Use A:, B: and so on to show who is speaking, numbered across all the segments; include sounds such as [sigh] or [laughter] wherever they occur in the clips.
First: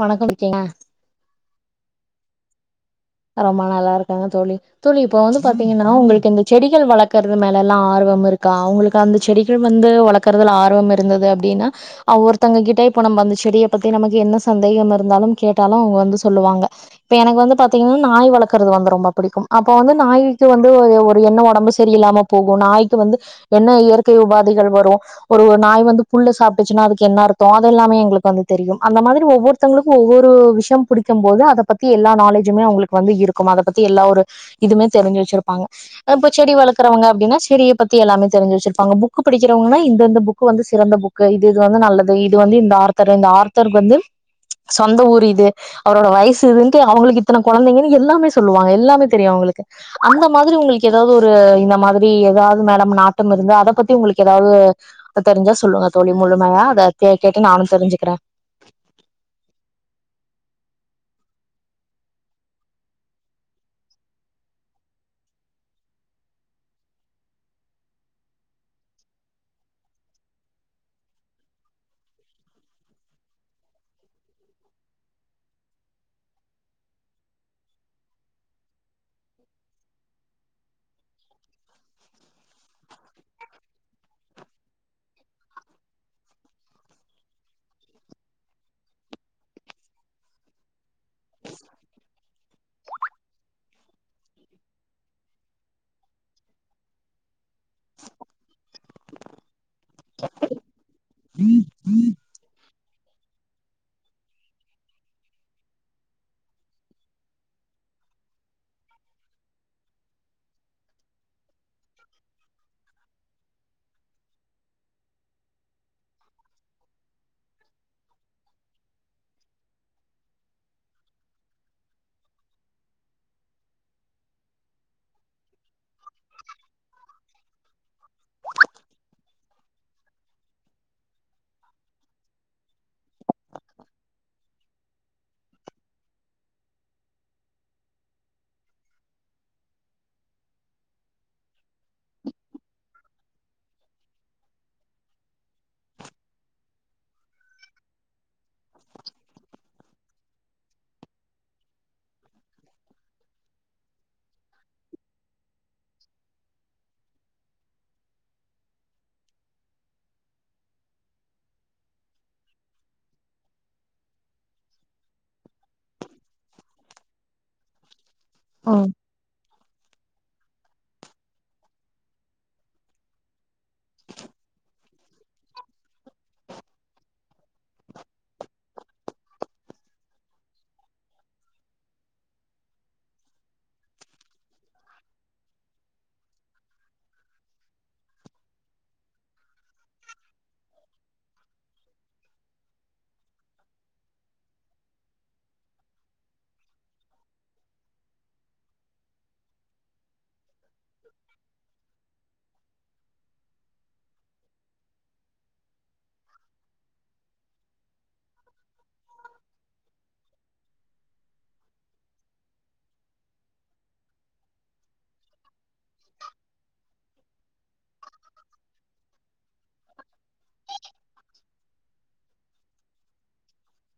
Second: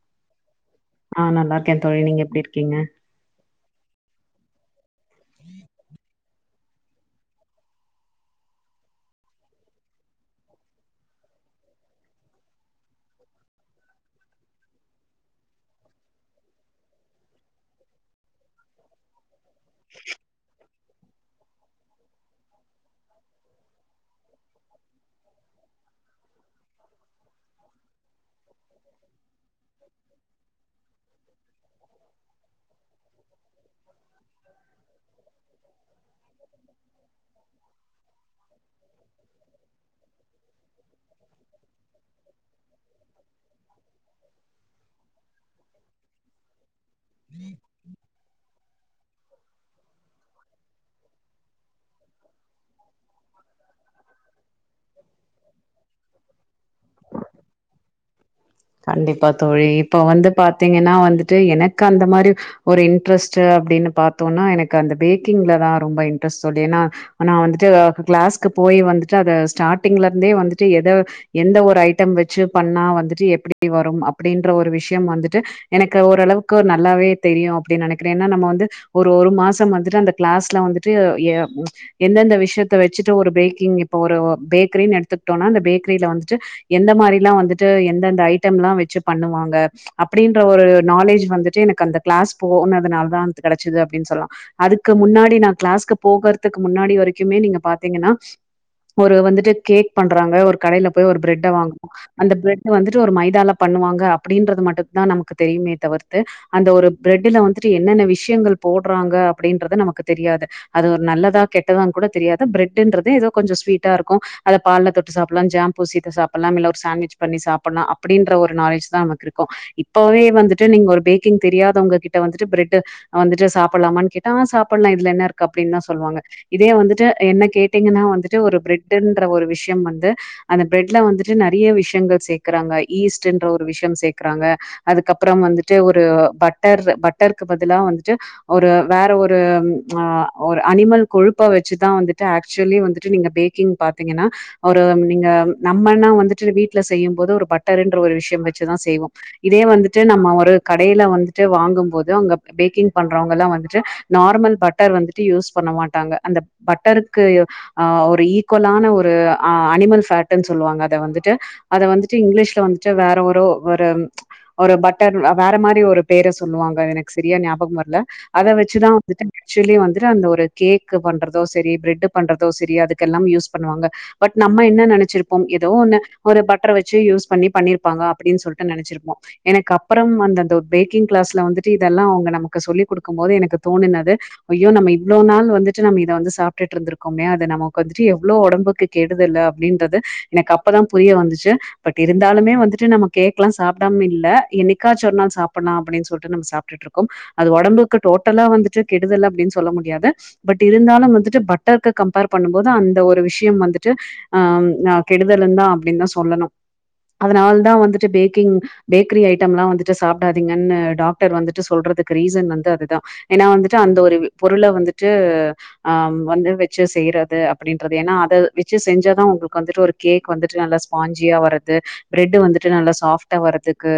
A: வணக்கம் இருக்கேங்கள
B: ஆ நல்லா இருக்கே தோழி நீங்க எப்டி இருக்கீங்க
A: ரொம்ப நல்லா இருக்கங்க தோழி தோழி இப்ப வந்து பாத்தீங்கன்னா உங்களுக்கு இந்த செடிகள் வளர்க்குறது மேலலா ஆர்வம் இருக்கா உங்களுக்கு அந்த செடிகள் வந்து வளக்குறதுல ஆர்வம் இருந்தது அப்டின்னா அ ஒருத்தங்க கிட்ட இப்போ நம்ம அந்த செடிய பத்தி நமக்கு என்ன சந்தேகம் இருந்தாலு கேட்டாலு அவுங்க வந்து சொல்லுவாங்க இப்ப எனக்கு வந்து பா த்தீங்கன்னா நாய் வளக்கறது வந்து ரொம்ப புடிக்கு அப்ப வந்து நாய்க்கு வந்து ஒரு ஒரு என்ன ஒடம்பு சரியில்லாம போகு நாய்க்கு வந்து என்ன இயற்கை உபாதிகள் வரு ஒரு ஒரு நாய் வந்து புள்ள சாப்ட்டுச்சுன்னா அதுக்கு என்ன அர்த்தோ அது எல்லாமே எங்களுக்கு வந்து தெரிய அந்த மாரி ஒவ்வொரு தவுங்களுக்கு ஒவ்வொரு விஷயோ புடிக்கும் போது அத பத்தி எல்லா நாளேஜ் ஜுமே அவுங்களுக்கு வந்து இருக்கு அத பத்தி எல்லா ஒரு இதுமே தெரிஞ்சு வச்சிருப்பாங்க இப்போ செடி வளக்கறவங்க அப்டின்னா செடிய பத்தி எல்லாமே தெரிஞ்சு வச்சிருப்பாங்க புக்கு படிக்கிறவங்கன்னா இந்தந்த புக்கு வந்து சிறந்த புக் கு இது இது வந்து நல்லது இது வந்து இந்த ஆர்த்தர் இந்த ஆர்த்தரு வந்து சொந்த ஊர் இது அவுரோட வயசு இதுன்ட்டு அவுங்களுக்கு இத்தன குழந்தைங்கன்னு எல்லாமே சொல்லுவாங்க எல்லாமே தெரியு அவுங்களுக்கு அந்த மாதிரி உங்களுக்கு ஏதாவது ஒரு இந்த மாதிரி ஏதாவது மேடம் நாட்டம் இருந்து அத பத்தி உங்களுக்கு ஏதாவது இப்ப தெரிஞ்சா சொல்லங்க தோழி முழுமையா அத கேக்க கேக்க நானு தெரிஞ்சுக்கற
B: கண்டிப்பா தோழி இப்ப வந்து பாத்தீங்கன்னா வந்துட்டு எனக்கு அந்த மாரி ஒரு இன்ட்ரெஸ்ட்டு அப்டின்னு பாத்தோன்னா எனக்கு அந்த பேக்கிங்லதா ரொம்ப இன்ட்ரெஸ்ட் தோழி ஏன்னா நா வந்துட்டு கிளாஸ்க்கு போய் வந்துட்டு அத ஸ்டார்டிங்ல இருந்தே வந்துட்டு எத எந்த ஒரு ஐட்டம் வச்சு பண்ணா வந்துட்டு எப்டி வரும் அப்டின்ற ஒரு விஷயம் வந்துட்டு எனக்கு ஓரளவுக்கு நல்லாவே தெரியு அப்டின் நெனைக்கிறே ஏன்னா நம்ம வந்து ஒரு ஒரு மாசம் வந்துட்டு அந்த கிளாஸ்ல வந்துட்டு ஏ எந்தெந்த விஷயத்த வச்சுட்டு ஒரு பேக்கிங் இப்ப ஒரு பேக்கரின்னு எடுத்துக்கிட்டோன்னா அந்த பேக்கரியில வந்துட்டு எந்த மாரில்லா வந்துட்டு எந்தெந்த ஐட்டம்லா வச்சு பண்ணுவாங்க அப்படின்ற ஒரு நாலேஜ் வந்துட்டு எனக்கு அந்த கிளாஸ் போணதுனால தா அ கெடைச்சிது அப்டின்னு சொல்லலா அதுக்கு முன்னாடி நா க்ளாஸ்க்கு போகுறதுக்கு முன்னாடி வரைக்குமே நீங்க பாத்தீங்கன்னா ஒரு வந்துட்டு கேக் பண்றாங்க ஒரு கடையில போய் ஒரு ப்ரட்ட வாங்குவோ அந்த பிரெட் வந்துட்டு ஒரு மை இதால பண்ணுவாங்க அப்படின்றது மட்டுந்தா நமக்கு தெரியுமே தவிர்த்து அந்த ஒரு ப்ரெட்ல வந்துட்டு என்னென்ன விஷயங்கள் போடுறாங்க அப்படின்றது நமக்கு தெரியாது அது ஒரு நல்லதா கெட்டதானு கூட தெரியாது ப்ரெட்ன்றது ஏதோ கொஞ்ச ஸ்வீட்டா இருக்கு அத பால்ல தொட்டு சாப்பில்லா ஜேம் பூசிட்டு சாப்பல்லா இல்ல ஒரு சாண்விட்ச் பண்ணி சாப்பலா அப் அப்டின்ற ஒரு நாலேஜ் தா நமக்கு இருக்கு இப்பவே வந்துட்டு நீங்க ஒரு பேக்கிங் தெரியாதவங்க கிட்ட வந்துட்டு ப்ரெட்டு அ வந்துட்டு சாப்பலாமான்னு கேட்டா ஆ சாப்பலா இதுல என்ன இருக்கு அப்டினுதா சொல்லுவாங்க இதே வந்துட்டு என்ன கேட்டீங்கனா வந்துட்டு ஒரு ப்ரட்டுன்ற ஒரு விஷயம் வந்து அந்த ப்ரெட்ல வந்துட்டு நெறைய விஷயங்கள் சேக்குறாங்க ஈஸ்ட்ன்ற ஒரு விஷயம் சேக்கறாங்க அதுக்கப்றம் வந்துட்டு ஒரு பட்டர் பட்டருக்கு பதிலா வந்துட்டு ஒரு வேற ஒரு ஆ ஒரு அனிமல் கொழுப்ப வச்சுதா வந்துட்டு ஆக்சுவலி வந்துட்டு நீங்க பேக் கிங் பாத்தீங்கனா ஒரு நீங்க நம்மனா வந்துட்டு வீட்ல செய்யும்போது ஒரு பட் ட்டருன்ற ஒரு விஷயம் வச்சு தா செய்வோ இதே வந்துட் டு நம்ம ஒரு கடைல வந்த்ட்டு வாங்கும் போது அங்க பேக்கிங் பண்றவங்கலா வந்துட்டு நார்மல் பட்டர் வந்துட்டு யூஸ் பண்ண மாட்டாங்க அந்தப் பட்டருக்கு ஆ ஒரு ஈக்குவலான ஒரு் அ அனிமல் ஃபேட்டுனு சொல்வாங்க அத வந்துட்டு வன்ட்டு வேறவரோ இவரு ஒரு பட்டர் வேற மாறி ஒரு பேர சொல்லுவாங்க எனக்கு சரியா ஞாபகம் வரல அத
A: ம்
B: வச்சுதா வந்தட்டு ஆக்சுவலி வந்துட்டு அந்த ஒரு கேக் பண்றதோ சரி பிரெட் பண்றதோ சரி அதுக்கெல்லாம் யூஸ் பண்ணுவாங்க பட் நம்ம என்ன நெனைச்சிருப்போ ஏதோ ஒன்னு ஒரு பட்டரை வச்சு யூஸ் பண்ணி பண்ணிருப்பாங்க அப்டின் சொல்லிட்டு நெனைச்சிருப்போ எனக்கு அப்பறம் அந்தந்த பேக்கிங் கிளாஸ்ல வந்துட்டு இதெல்லா அவங்க நமக்கு சொல்லி் குடுக்கும் போது எனக்கு தோணுனது ஐய்யோ நம இவ்வளோ நாள் வந்துட்டு நம்ம இத வந்து சாப்ட்டுட்ருக்கோமே அது நமக்கு வந்துட்டு எவ்ளோ ஒடம்புக்கு கெடுதல்லு அப்படின்றது எனக்கு அப்பதா புரிய வந்துச்சு பட் இருக்கு இருந்தாலுமே வந்துட்டு நம்ம கேக்லா சாப்டாம இல்ல என்னைக்காச்சு ஒரு நாள் சாப்பலா அப்படின் சொல்ட்டு நம்ம சாப்டு ட்டுட்ருக்கு அது ஒடம்புக்கு டோட்டலா வந்துட்டு கெடுதல் அப்படின்னு சொல்ல முடியாது பட் இருந்தாலும் வந்துட்டு பட்டரு கம்பேர் பண்ணும்போது அந்த ஒரு விஷயம் வந்துட்டு ஆம் நா கெடுதலனுதா அப்டின்தா சொல்லணு அதனால தா வந்துட்டு பேக்கிங் பேக்கரி ஐட்டம்லா வந்துட்டு சாப்பிடாதீங்கன்னு டாக் டரு வந்துட்டு சொல்றதுக்கு ரீசன் வந்து அதுதா ஏன்னா வந்துட்டு அந்த ஒரு பொருள வந்துட்டு ஆ வந்து வச்சு செய்றது அப்டின்றது ஏனா அத வச்சு செஞ்சாதா உங்களுக்கு வந்துட்டு ஒரு கேக் வந்துட்டு நல்லா ஸ்பான்ஞ்ஞியா வரது பிரெட் வந்துட்டு நல்லா சாஃப்டா வரதுக்கு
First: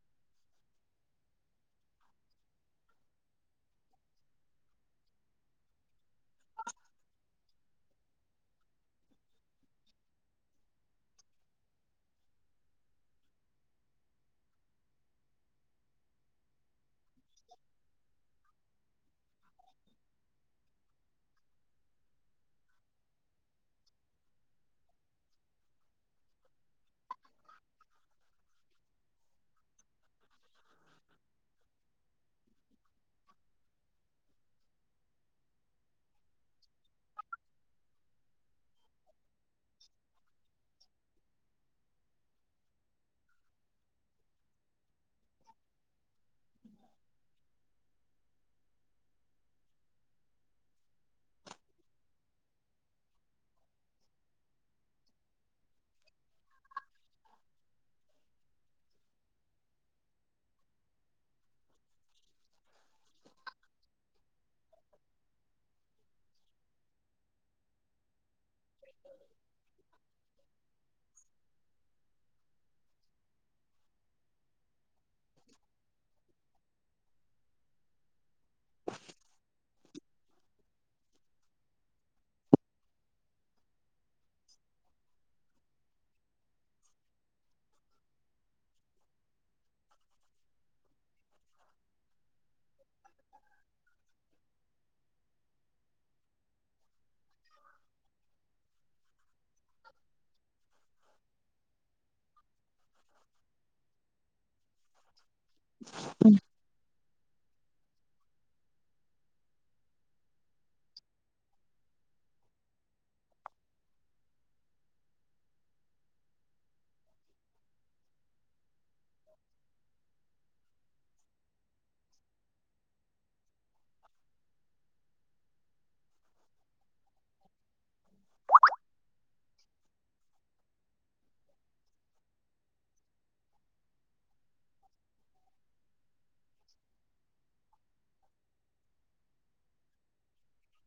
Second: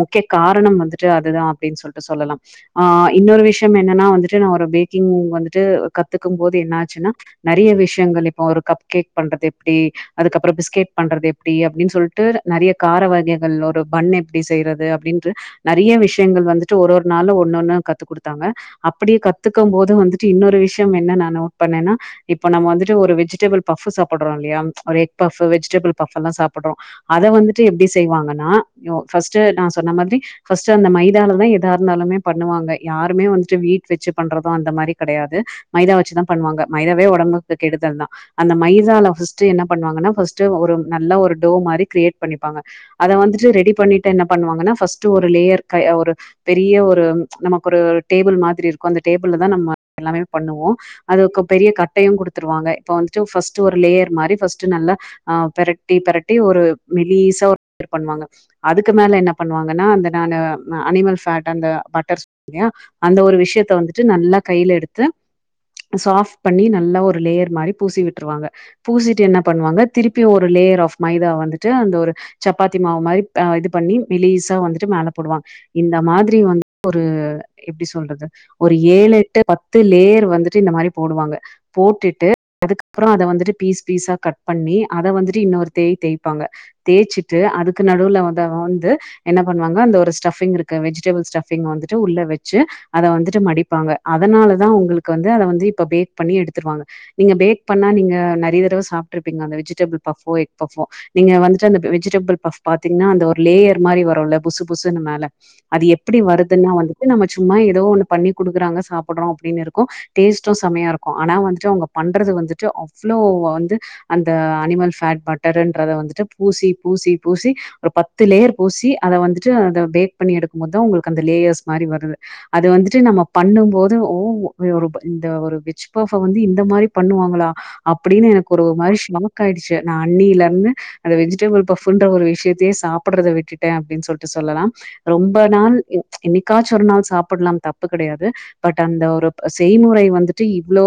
B: முக்கிய காரணம் வந்துட்டு அதுதா அப்டின் சொல்லிட்டு சொல்லலா ஆ இன்னொரு விஷயம் என்னனா வந்துட்டு நா ஒரு பேக்கிங் வந்துட்டு கத்துக்கும் போது என்ன ஆச்சுனா நெறைய விஷயங்கள் இப்போ ஒரு கப் கேக் பண்றது எப்டி அதுக்கப்றோ பிஸ்கெட் பண்றது எப்டி அப்டின்னு சொல்ட்டு நெறைய கார வகைகள் ஒரு பண் எப்டி செய்றது அப்படின்னு நெறைய விஷயங்கள் வந்துட்டு ஒரு ஒரு நாளு ஒன்னொன்னு கத்து குடுத்தாங்க அப்டியே கத்துக்கும் போது வந்துட்டு இன்னொரு விஷயம் என்ன நா நோட் பண்ணேனா இப்ப நம்ம வந்த்ட்டு ஒரு வெஜிடபிள் பஃப் சாப்பட்றோ இல்லயா ஒரு எக் பஃப் வெஜிடபிள் பஃப் எல்லா சாப் பட்றோ அத வந்துட்டு எப்டி செய்வாங்கனா ஃபர்ஸ்ட்டு நா சொன்ன மாதிரி ஃபர்ஸ்ட் அந்த மைதாலாதா எதா இருந்தாலுமே பண்ணுவாங்க யாருமே வந்துட்டு வீட்வச்சு பண்றது அந்த மாரி கெடையாது மைதா வச்சுதா பண்வாங்க மைதாவே ஒடம்புக்கு கெடுதல் தா அந்த மைதால ஃபர்ஸ்ட் என்ன பண்ணுவாங்கனா ஃபர்ஸ்ட்டு ஒரு நல்ல ஒரு டோ மாரி கிரியேட் பண்ணிப்பாங்க அத வந்துட்டு ரெடி பண்ணிட்டு என்ன பண்ணுவாங்னா ஃபர்ஸ்ட்டு ஒரு லேயர் கய ஒரு பெரிய ஒரு நமக்கு ஒரு டேபிள் மாதிரி இருக்கு அந்த டேபிள்ள தா நம்ம எல்லாமே பண்ணுவோ அதுக்கு பெரிய கட்டையு குடுத்துருவாங்க இப்ப வந்துட்டு ஃபஸ்ட் ஒரு லேயர் மாறி ஃபர்ஸ்ட் நல்லா ஆ பெரட்டி பெரட்டி ஒரு மெலிசா [inaudible] பண்வாங்க அதுக்கு மேல என்ன பண்ணுவாங்கனா அந்த நானு அனிமல் ஃபேட் அந்த பட்டர்ஸ் யா அந்த ஒரு விஷயத்த வந்துட்டு நல்லா கைல எடுத்து சாஃப்ட் பண்ணி நல்லா ஒரு லேயர் மாறி பூசி விட்ருவாங்க பூசிட்டு என்ன பண்வாங்க திருப்பியு ஒரு லேயர் ஆஃப் மைதாவ வந்துட்டு அந்த ஒரு சப்பாத்தி மாவு மாறி ப் இது பண்ணி மெலிசா வந்துட்டு மேல போடுவாங்க இந்த மாதிரி வ [inaudible] ஒரு எப்டி சொல்றது ஒரு ஏழு எட்டு பத்து லேயர் வந்துட்டு இந்த மாரி போடுவாங்க போட்டுட்டு அதுக்கப்றோ அத வந்துட்டு பீஸ் பீஸா கட் பண்ணி அத வந்துட்டு இன்னொரு தேய் தேய்ப்பாங்க தேச்சுட்டு அதுக்கு நடுவுல அத வ வந்து என்ன பண்வாங்க அந்த ஒரு ஸ்டஃபிங் இருக்க வெஜிடபுள் ஸ்டஃபிங்க வந்துட்டு உள்ள வச்சு அத வந்துட்டு மடிப்பாங்க அதனாலதா உங்களுக்கு வந்து அத வந்து இப்ப பேக் பண்ணி எடுத்துருவாங்க நீங்க பேக் பண்ணா நீங்க நெறைய தடவ சாப்ட்டு இருப்பீங்க அந்த வெஜிடபுள் பஃபோ எக் பஃபோ நீங்க வந்துட்டு அந்த வெஜிடபுள் பஃப் பாத்தீங்னா அந்த ஒரு லேயர் மாரி வருல புசு புசுனு மேல அது எப்டி வருதுன்னா வந் அது நம்ம சும்மா ஏதோ ஒண்ணு பண்ணி குடுக்குறாங்க சாப்பட்றோ அப்டின் இருக்கு டேஸ்ட்டு செமையா இருக்கு ஆனா வந்துட்டு அவு ங்க பண்றது வந்துட்டு அவ்ளோ வந்து அந்த அனிமல் ஃபேட் பட்டருன்றத வந்துட்டு பூசி பூசி பூசி ஒரு பத்து லேயர் பூசி அத வந்துட்டு அத பேக் பண்ணி எடுக்கும் போதுதா உங்களுக்கு அந்த லேயர்ஸ் மாரி வரது அது வந்துட்டு நம்ம பண்ணும்போது ஓ ஒரு ப இந்த ஒரு வெச் பஃப்ப வந்து இந்த மாரி பண்ணுவாங்களா அப்டின்னு எனக்கு ஒரு மாரி ஷாக் ஆயிடுச்சு நா அண்ணில இருந்து அந்த வெஜிடபுள் பஃப்புன்ற ஒரு விஷயத்தையே சாப்பட்றத விட்டுட்டே அப்டின் சொல்ட்டு சொல்லலாம் ரொம்ப நாள் என்னைக்காச்சு ஒரு நாள் சாப்பட்லாம் தப்பு கிடையாது பட் அந்த ஒரு செய்முறை வந்துட்டு இவ்ளோ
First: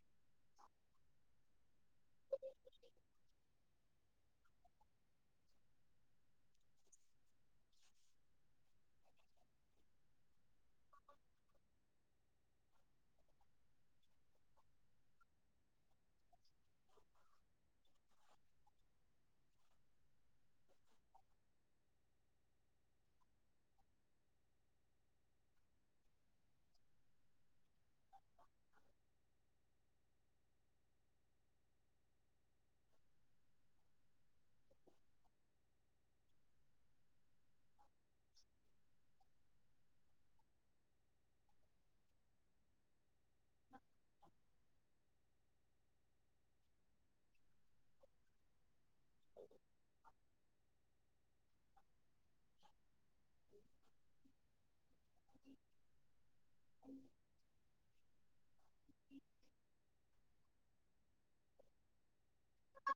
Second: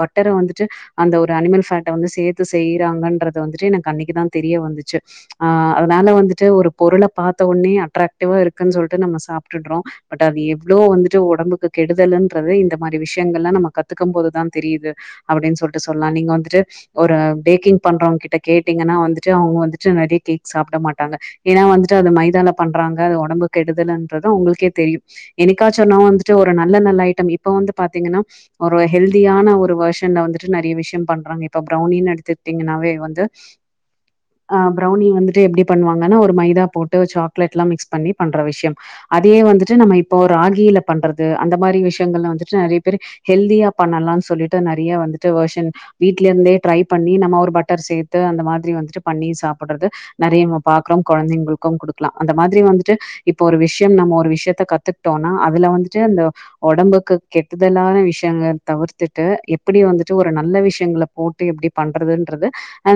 B: ப ட்டர வந்துட்டு அந்த ஒரு அனிமல் ஃபேட்ட வந்து சேத்து செய்றாங்கன்ற துட்டு எனக்கு அன்னைக்குதா தெரிய வந்துச்சு ஆ அதனால வந்துட்டு ஒரு பொருள பாத்த உட்னே அட்ராக்டிவ்வா இருக்குன் சொல்ட்டு நம்ம சாப்டுட்றோ பட் அது எவ்ளோ வந்துட்டு உடம்புக்கு கெடுதலுன்றது இந்த மாறி விஷயங்கல்லா நம்ம கத்துக்கும் போது தா தெரியிது அப்டின் சொல்ட்டு சொல்லா நீங்க வந்துட்டு ஒரு பேக்கிங் பண்றவங்கி ட்ட கேட்டீங்கனா வந்துட்டு அவுங்க வந்துட்டு நெறைய கேக் சாப்ட மாட்டாங்க ஏன்னா வந்துட்டு அது மைதால பண்றாங்க அது ஒடம்பு கெடுதலுன்றது உங்களுக்கே தெரியு என்னைக்காச்சு ஒரு நாள் வந்துட்டு ஒரு நல்ல நல்ல ஐட்டம் இப்ப வந்து பாத்தீங்கன்னா ஒரு ஹெல்தியான ஒரு வேர்ஷன்ல வந்துட்டு நிறைய விஷயம் பண்றாங்க இப்ப பிரவுனின் எடுத்துட்டீங்ன்னாவே வந்து [inaudible] ஆ பிரவுனி வந்துட்டு எப்டி பண்வாங்கன்னா ஒரு மைதா போட்டு சாக்லேட்லா மிக்ஸ் பண்ணி பண்ற விஷயம் அதே வந்துட்டு நம்ம இப்போ ராகில பண்றது அந்த மாரி விஷயங்கள்லா வந்துட்டு நெறைய பேரு ஹெல்தியா பண்ணலாம்னு சொல்லிட்டு நறைய வந்துட்டு வர்ஷன் வீட்ல இருந்தே ட்ரை பண்ணி நம்ம ஒரு பட்டர் சேர் த்து அந்த மாதிரி வந்துட்டு பண்ணி சாப்படுறது நறைய நம்ம பாக்குறோ கொழந்தைங்களுக்கு குடுக்கு லா அந்த மாதிரி வந்துட்டு இப்ப ஒரு விஷயம் நம்ம ஒரு விஷயத்த கத்துக்ட்டோனா அதுல வந்துட்டு அந்த உடம்புக்கு கெட்டுதலான விஷயங்க தவிர்த்துட்டு எப்டி வந்துட்டு ஒரு நல்ல விஷயங்கள போட்டு எப்டி பண்றதுன்றது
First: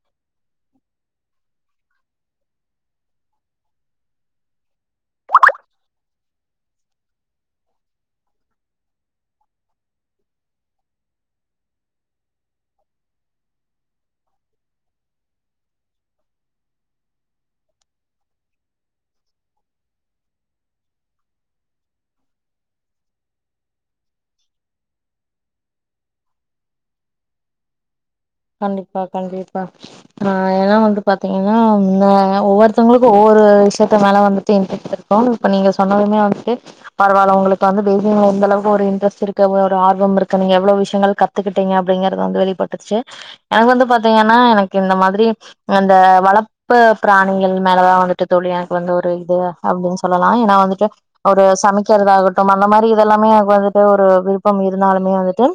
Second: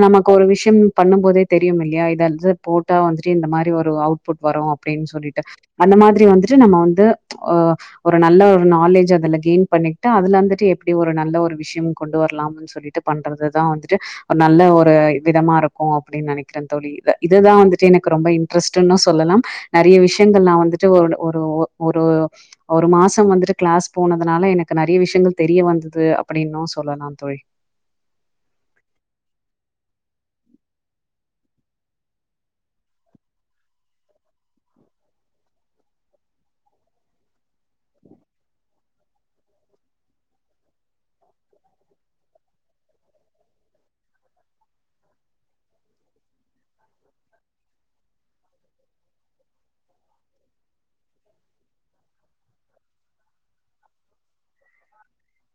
B: நமக்கு ஒரு விஷயம் பண்ணும் போதே தெரியு இல்லையா இந்த அஜப் போட்டா வந்துட்டு இந்த மாதிரி ஒரு அவுட் புட் வரு அப்டின்னு சொல்லிட்டு அந்த மாதிரி வந்துட்டு நம்ம வந்து ஓ ஒரு நல்ல ஒரு நாலேஜ் அதுல கெயின் பண்ணிட்டு அதுல இருந்துட்டு எப்டி ஒரு நல்ல ஒரு விஷயம் கொண்டு வரலாம்னு சொல்லிட்டு பண்றதுதா வந்துட்டு ஒரு நல்ல ஒரு இப்ப இதமா இருக்கு அப்டின்னு நெனைக்கிற தோழி இதுதா வந்துட்டு எனக்கு ரொம்ப இன்ட்ரெஸ்ட்ன்னு சொல்லலாம் நறைய விஷயங்கள் நா வந்துட்டு ஒரு ஒரு ஒரு ஒரு மாசம் வந்துட்டு கிளாஸ் போனதுனால எனக்கு நறைய விஷயங்கள் தெரிய வந்தது அப்டின்னு சொல்லல ஆம் தோழி
A: கண்டிப்பா கண்டிப்பா ஆ ஏனா வந்து பாத்தீங்கனா ஒவ்வொருத்தங்களுக்கு ஒவ்வொரு விஷயத்த மேல வந்துட்டு இன்ட்ரெஸ் க்கு இப்ப நீங்க சொன்னதுமே அவனுக்கு பரவால உங்களுக்கு வந்து பேபி மேல இந்த அளவு ஒரு இன்ட்ரெஸ்ட் இருக்கு ஒரு ஆர்வம் இருக்கு நீங்க எவ்ளோ விஷயங்கள் கத் கத்துக்கிட்டிங்க அப்டிங்கறத வந்து வெளிப்பட்டுருச்சி எனக்கு வந்து பாத்தீங்கன்னா எனக்கு இந்த மாதிரி இந்த வளர்ப் பு பிராணிகள் மேலதா வந்துட்டு தோழி எனக்கு வந்து ஒரு இது அப்டின்னு சொல்லலா ஏன்னா வந்துட்டு ஒரு சமைக்கிறத ஆகட்டு அந்த மாரி இதெல்லாமே எனக்கு வந்துட்டு ஒரு விரும்பம் இருந்தாலுமே வந்துட்டு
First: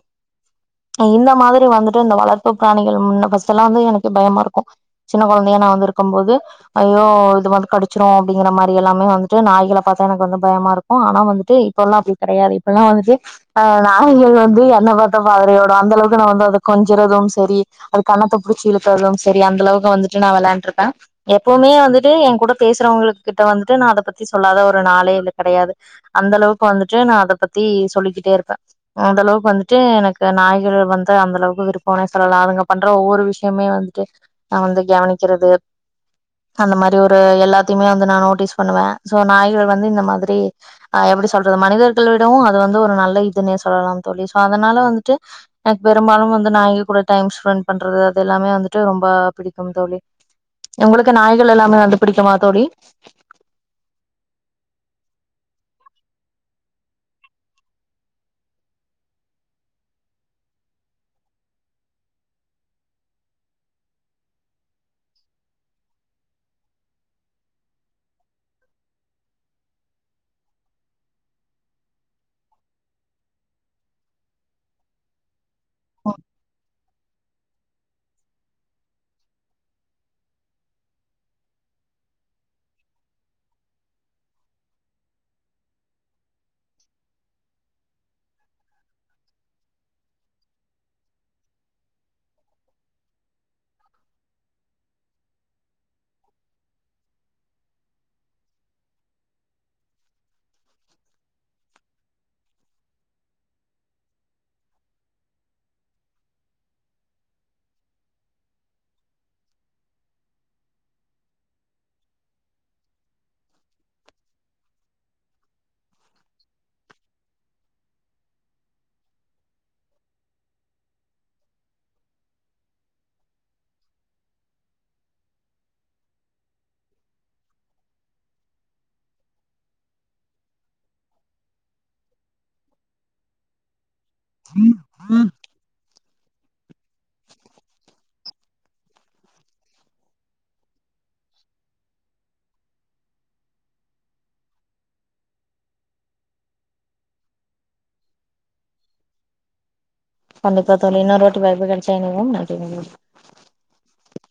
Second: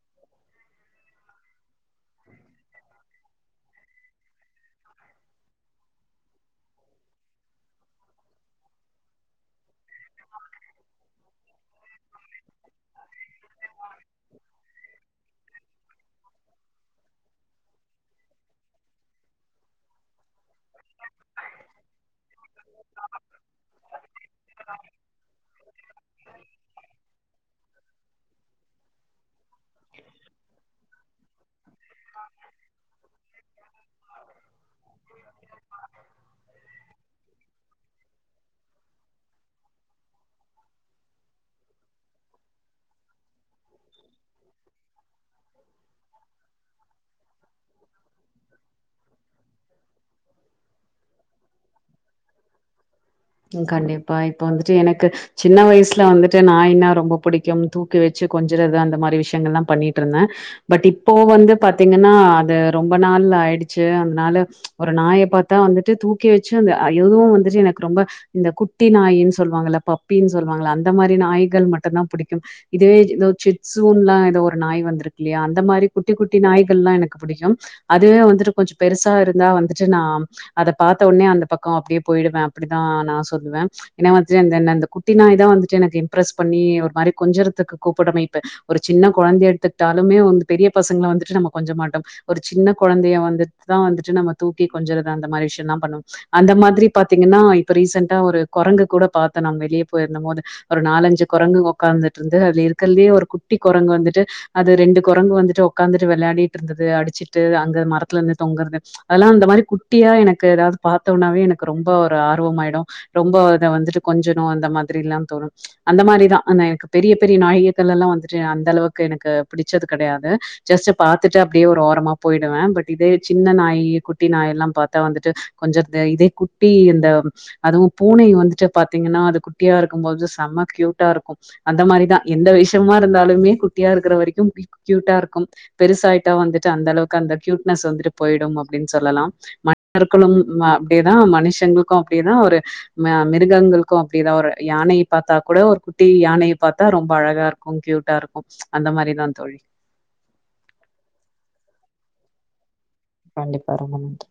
A: இந்த மாதிரி வந்துட்டு இந்த வளர்ப் பு பிராணிகள் முன்ன ஃபர்ஸ்ட் எல்லா வந்து எனக்கு பயமா இருக்கு சின்ன கொழந்தையா நா வந்து இருக்கும் போது ஐயோ இது வந்து கடிச்சிரு அப்டிங்கிற மாரி எல்லாமே வந்துட்டு நாய்கள பாத்தா எனக்கு வந்து பயமா இருக்கு ஆனா வந்துட்டு இப்போலா அப்டி கிடையாது இப்பெல்லா வந்துட்டு ஆ நாய்கள் வந்து என்ன பாத்தா பதரியோடு அந்த அளவுக்கு நா வந்து அத கொஞ்சறதும் தெரி அது கன்னத்த புடிச்சி இழுக்கதும் செரி அந்த அளவுக்கு வந்துட்டு நா வெளாண்டுருப்ப எப்பவுமே வந்துட்டு என் கூட பேசுறவங்களு கிட்ட வந்துட்டு நா அத பத்தி சொல்லாத ஒரு நாளே இல்ல கெடயாது அந்த அளவுக்கு வந்துட்டு நா அத பத்தி சொல்லிக்கிட்டே இருப்ப அந்த அளவுக்கு வந்துட்டு எனக்கு நாய்கள் வந்து அந்த அளவுக்கு விருப்பனே நா அதுங்க பண்ற ஒவ்வொரு விஷயமே வந்துட்டு நா வந்து கவனிக்கிறது அந்த மாரி ஒரு எல்லாத்தியுமே வந்து நா நோட்டிஸ் பண்ணுவ சோ நாய்கள் வந்து இந்த மாதிரி ஆ எப்டி சொல்றது மனிதர்கள் விடவு அது வந்து ஒரு நல்ல இதுன்னே சொல்லலா தோழி சாதா அதனால வந்துட்டு எனக்கு பெரும்பாலு வந்து நாய்க கூட டைம் ஸ்பெண்ட் பண்றது அது எல்லாமே வந்துட்டு ரொம்ப புடிக்கு தோழி உங்களுக்கு நாய்கள் எல்லாமே வந்து பிடிக்குமா தோழி
B: ம் கண்டிப்பா இப்ப வந்துட்டு எனக்கு சின்ன வயசுல வந்துட்டு நாய ஒனா ரொம்ப புடிக்கும் தூக்கி வச்சு கொஞ்சறது அந்த மாதிரி விஷய எஎன்னெல்லா ணிட்டு இருந்த பட் இப்போ வந்து பாத்தீங்கன்னா அது ரொம்ப நாள் ஆயிடுச்சு அதனால ஒரு நாயை பார்த்தா வந்துட்டு தூக்கி வச்சு அய்யோ வந்துட்டு எனக்கு ரொம்ப இந்த குட்டி நாயின்னு சொல்லுவாங்கள பப்பின்னு சொல்லுவாங்கள அந்த மாதிரி நாய்கள் மட்டுதா புடிக்கும் இதவே இதோ சிப்ஸுன் எல்லா ஏதோ ஒரு நாய் வந்திருக்கு இல்லையா அந்த மாதிரி குட்டி குட்டி நாய்கள்லா எனக்கு புடிக்கும் அதுவே வந்துட்டு கொஞ்ச பெருசா இருந்தா வந்துட்டு நா அத பாத்த உடனே அந்த பக்கம் அப்டியே போயிடுவ அப்டிதா நா சொல்லுவ என்னவாச்சு அந்த என்ன அந்த குட்டி நாய் தா வந்துட்டு எனக்கு இம்ப்ரஸ் பண்ணி ஒரு மாரி கொஞ்சறதுக்கு கூப்ட்றமே இப்ப ஒரு சி ன்ன கொழந்தய எடுத்துக்ட்டாலுமே வந்து பெரிய பசங்கள வந்துட்டு நம்ம கொஞ்ச மாட்டோ ஒரு சின்ன கொழந்தய வந்துட்டுதா வந்துட்டு நம்ம தூக்கி கொஞ்சறது அந்த மாரி விஷ்யம்லாம் பண்ணுவோம் அந்த மாரி பாத்தீங்கன்னா இப்ப ரீசென்ட்டா ஒரு குரங்கு கூட பாத்தே நா வெளிய போயிருந்த போது ஒரு நாலஞ்சு கொரங்கு உக்காந்துட்டுருந்து அதுல இருக்கலயே ஒரு குட்டி கொரங்கு வந்துட்டு அது ரெண்டு கொரங்கு வந்துட்டு ஒக்காந்துட்டு வெளாடிட்டு இருந்தது அடிச்சிட்டு அங்க மரத்துலந்து தொங்கறது அதல்லாம் இந்த மாரி குட்டியா எனக்கு ஏதாது பாத்தோனாவே எனக்கு ரொம்ப ஒரு ஆர்வமாயிடும் ரொம்ப அத வந்துட்டு கொஞ்சனும் அந்த மாதிரிலாம் தோணும் அந்த மாரிதா அந்த எனக்கு பெரிய பெரிய நாயக்கள எல்லா வந்துட்டு அந்த அளவுக்கு எனக்கு பிடிச்சது கெடையாது ஜஸ்ட் பாத்துட்டு அப்டியே ஒரு ஓரமா போயிடுவே பட் இதே சின்ன நாய் குட்டி நாய் எல்லாம் பாத்தா வந்துட்டு கொஞ்சறது இதே குட்டி இந்த அதுவும் பூனைய வந்துட்டு பாத்தீங்கன்னா அது குட்டியா இருக்கும்பொது செம்ம க்யூட்டா இருக்கும் அந்த மாரிதா எந்த விஷ்யமா இருந்தா லுமே குட்டியா இருக்கற வரைக்கு க்யூட்டா இருக்கு பெருசாயிட்டா வந்து ட்டு அந்த அளவுக்கு அந்த க்யூட்னஸ் வந்துட்டு போயிடும் அப்டின்னு சொல்லலாம் மன்னர்க்களும் அப்டிதான் மனுஷங்களுக்கும் அப்டியே தான் ஒரு ம மிருகங்களுக்கும் அப்டிதான் ஒரு யானையை பாத்தா கூட ஒரு குட்டி யானையை பாத்தா ரொம்ப அழகா இருக்கும் க்யூட் டா இருக்கும் அந்த மாரிதா தோழி
A: கண்டிப்பா தோழி இன்னொருவாட்டி வாய்பு கடச்சா இணைவோம் நன்றி வணக்
B: கண்டிப்பா ரொம்ப நன்றி